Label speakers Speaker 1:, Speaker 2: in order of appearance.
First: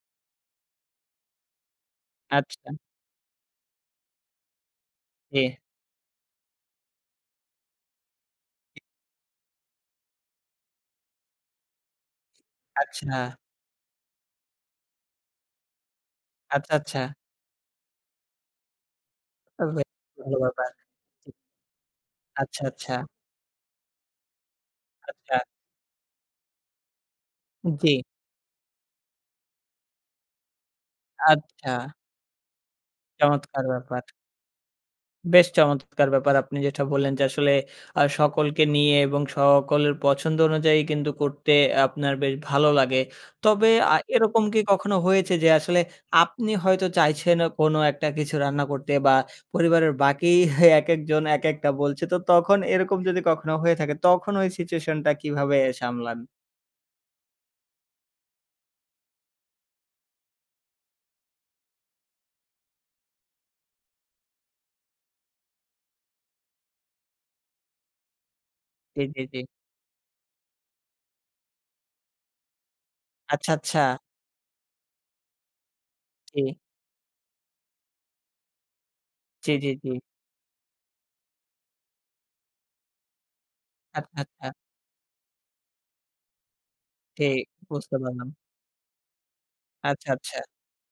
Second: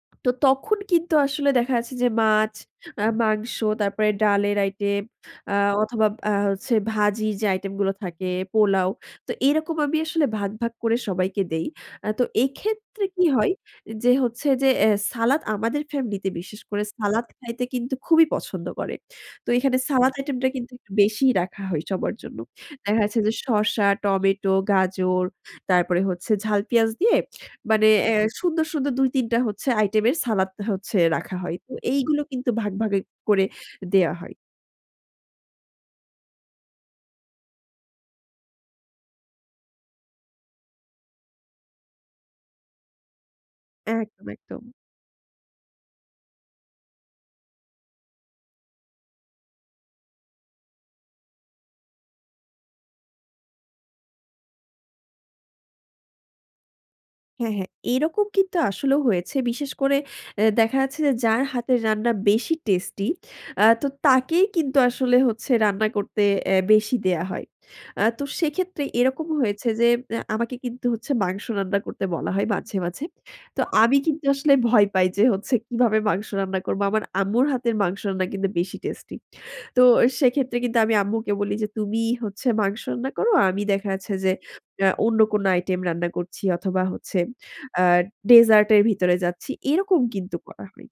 Speaker 1: তো তখন কিন্তু আসলে দেখা যাচ্ছে যে মাছ,
Speaker 2: আচ্ছা।
Speaker 1: আ মাংস, তারপরে ডালের আইটেম
Speaker 2: হে
Speaker 1: আ অথবা আ হচ্ছে ভাজির যে আইটেম গুলো থাকে, পোলাও। তো এরকম আমি আসলে ভাগ, ভাগ, করে সবাইকে দেই। আ তো এক্ষেত্রে
Speaker 2: আচ্ছা।
Speaker 1: কি হয় যে হচ্ছে যে এ সালাদ আমাদের ফ্যামিলি তে বিশেষ
Speaker 2: আচ্ছা,
Speaker 1: করে
Speaker 2: আচ্ছা।
Speaker 1: সালাদ খাইতে কিন্তু খুবই পছন্দ করে। তো এখানে সালাদ
Speaker 2: [unintelligible] ভালো
Speaker 1: আইটেম টা
Speaker 2: ব্যাপার।
Speaker 1: কিন্তু একটু বেশিই রাখা হয় সবার জন্য।
Speaker 2: আচ্ছা,
Speaker 1: দেখা
Speaker 2: আচ্ছা।
Speaker 1: গেছে যে শসা, টমেটো, গাজর,
Speaker 2: আচ্ছা।
Speaker 1: তারপরে হচ্ছে ঝাল পিঁয়াজ দিয়ে মানে
Speaker 2: জি।
Speaker 1: এ্যা সুন্দর, সুন্দর, ২-৩ টা হচ্ছে আইটেম এর সালাদ হচ্ছে রাখা হয়।
Speaker 2: আচ্ছা।
Speaker 1: তো এইগুলো কিন্তু ভাগ, ভাগে, করে
Speaker 2: চমৎকার ব্যাপার।
Speaker 1: দেয়া হয়।
Speaker 2: বেশ চমৎকার ব্যাপার আপনি যেটা বললেন যে আসলে আ সকলকে নিয়ে এবং সকলের পছন্দ অনুযায়ী কিন্তু করতে আপনার বেশ ভালো লাগে। তবে আ
Speaker 1: একদম,
Speaker 2: এরকম কি
Speaker 1: একদম।
Speaker 2: কখনো হয়েছে যে আসলে আপনি হয়তো চাইছেন কোন একটা কিছু রান্না করতে বা পরিবারের বাকি একেকজন একেকটা বলছে তো তখন এরকম যদি কখনো হয়ে থাকে তখন ওই সিচুয়েশন টা কীভাবে সামলান?
Speaker 1: হ্যাঁ, হ্যাঁ এরকম কিন্তু আসলেও হয়েছে। বিশেষ করে এ্যা দেখা যাচ্ছে যে যার হাতের রান্না বেশি টেস্টি আ তো তাকেই কিন্তু আসলে হচ্ছে রান্না করতে এ্যা বেশি দেয়া হয়। আ তো সেক্ষেত্রে
Speaker 2: জি, জি,
Speaker 1: এরকম
Speaker 2: জি।
Speaker 1: হয়েছে যে এ্যা আমাকে কিন্তু হচ্ছে মাংস রান্না করতে বলা হয় মাঝে, মাঝে।
Speaker 2: আচ্ছা,
Speaker 1: তো
Speaker 2: আচ্ছা।
Speaker 1: আমি কিন্তু আসলে ভয় পাই যে হচ্ছে কিভাবে মাংস
Speaker 2: জি।
Speaker 1: রান্না করব। আমার আম্মুর হাতের মাংস রান্না কিন্তু বেশি টেস্টি।
Speaker 2: জি, জি,
Speaker 1: তো
Speaker 2: জি।
Speaker 1: সেক্ষেত্রে কিন্তু আমি আম্মুকে বলি যে তুমি হচ্ছে মাংস রান্না করো। আমি দেখা যাচ্ছে
Speaker 2: আচ্ছা,
Speaker 1: যে
Speaker 2: আচ্ছা।
Speaker 1: আ অন্য কোন আইটেম রান্না করছি অথবা হচ্ছে
Speaker 2: ঠিক
Speaker 1: আ
Speaker 2: বুঝতে পারলাম।
Speaker 1: ডেজার্ট এর ভিতরে যাচ্ছি। এরকম
Speaker 2: আচ্ছা,
Speaker 1: কিন্তু
Speaker 2: আচ্ছা।
Speaker 1: করা হয়।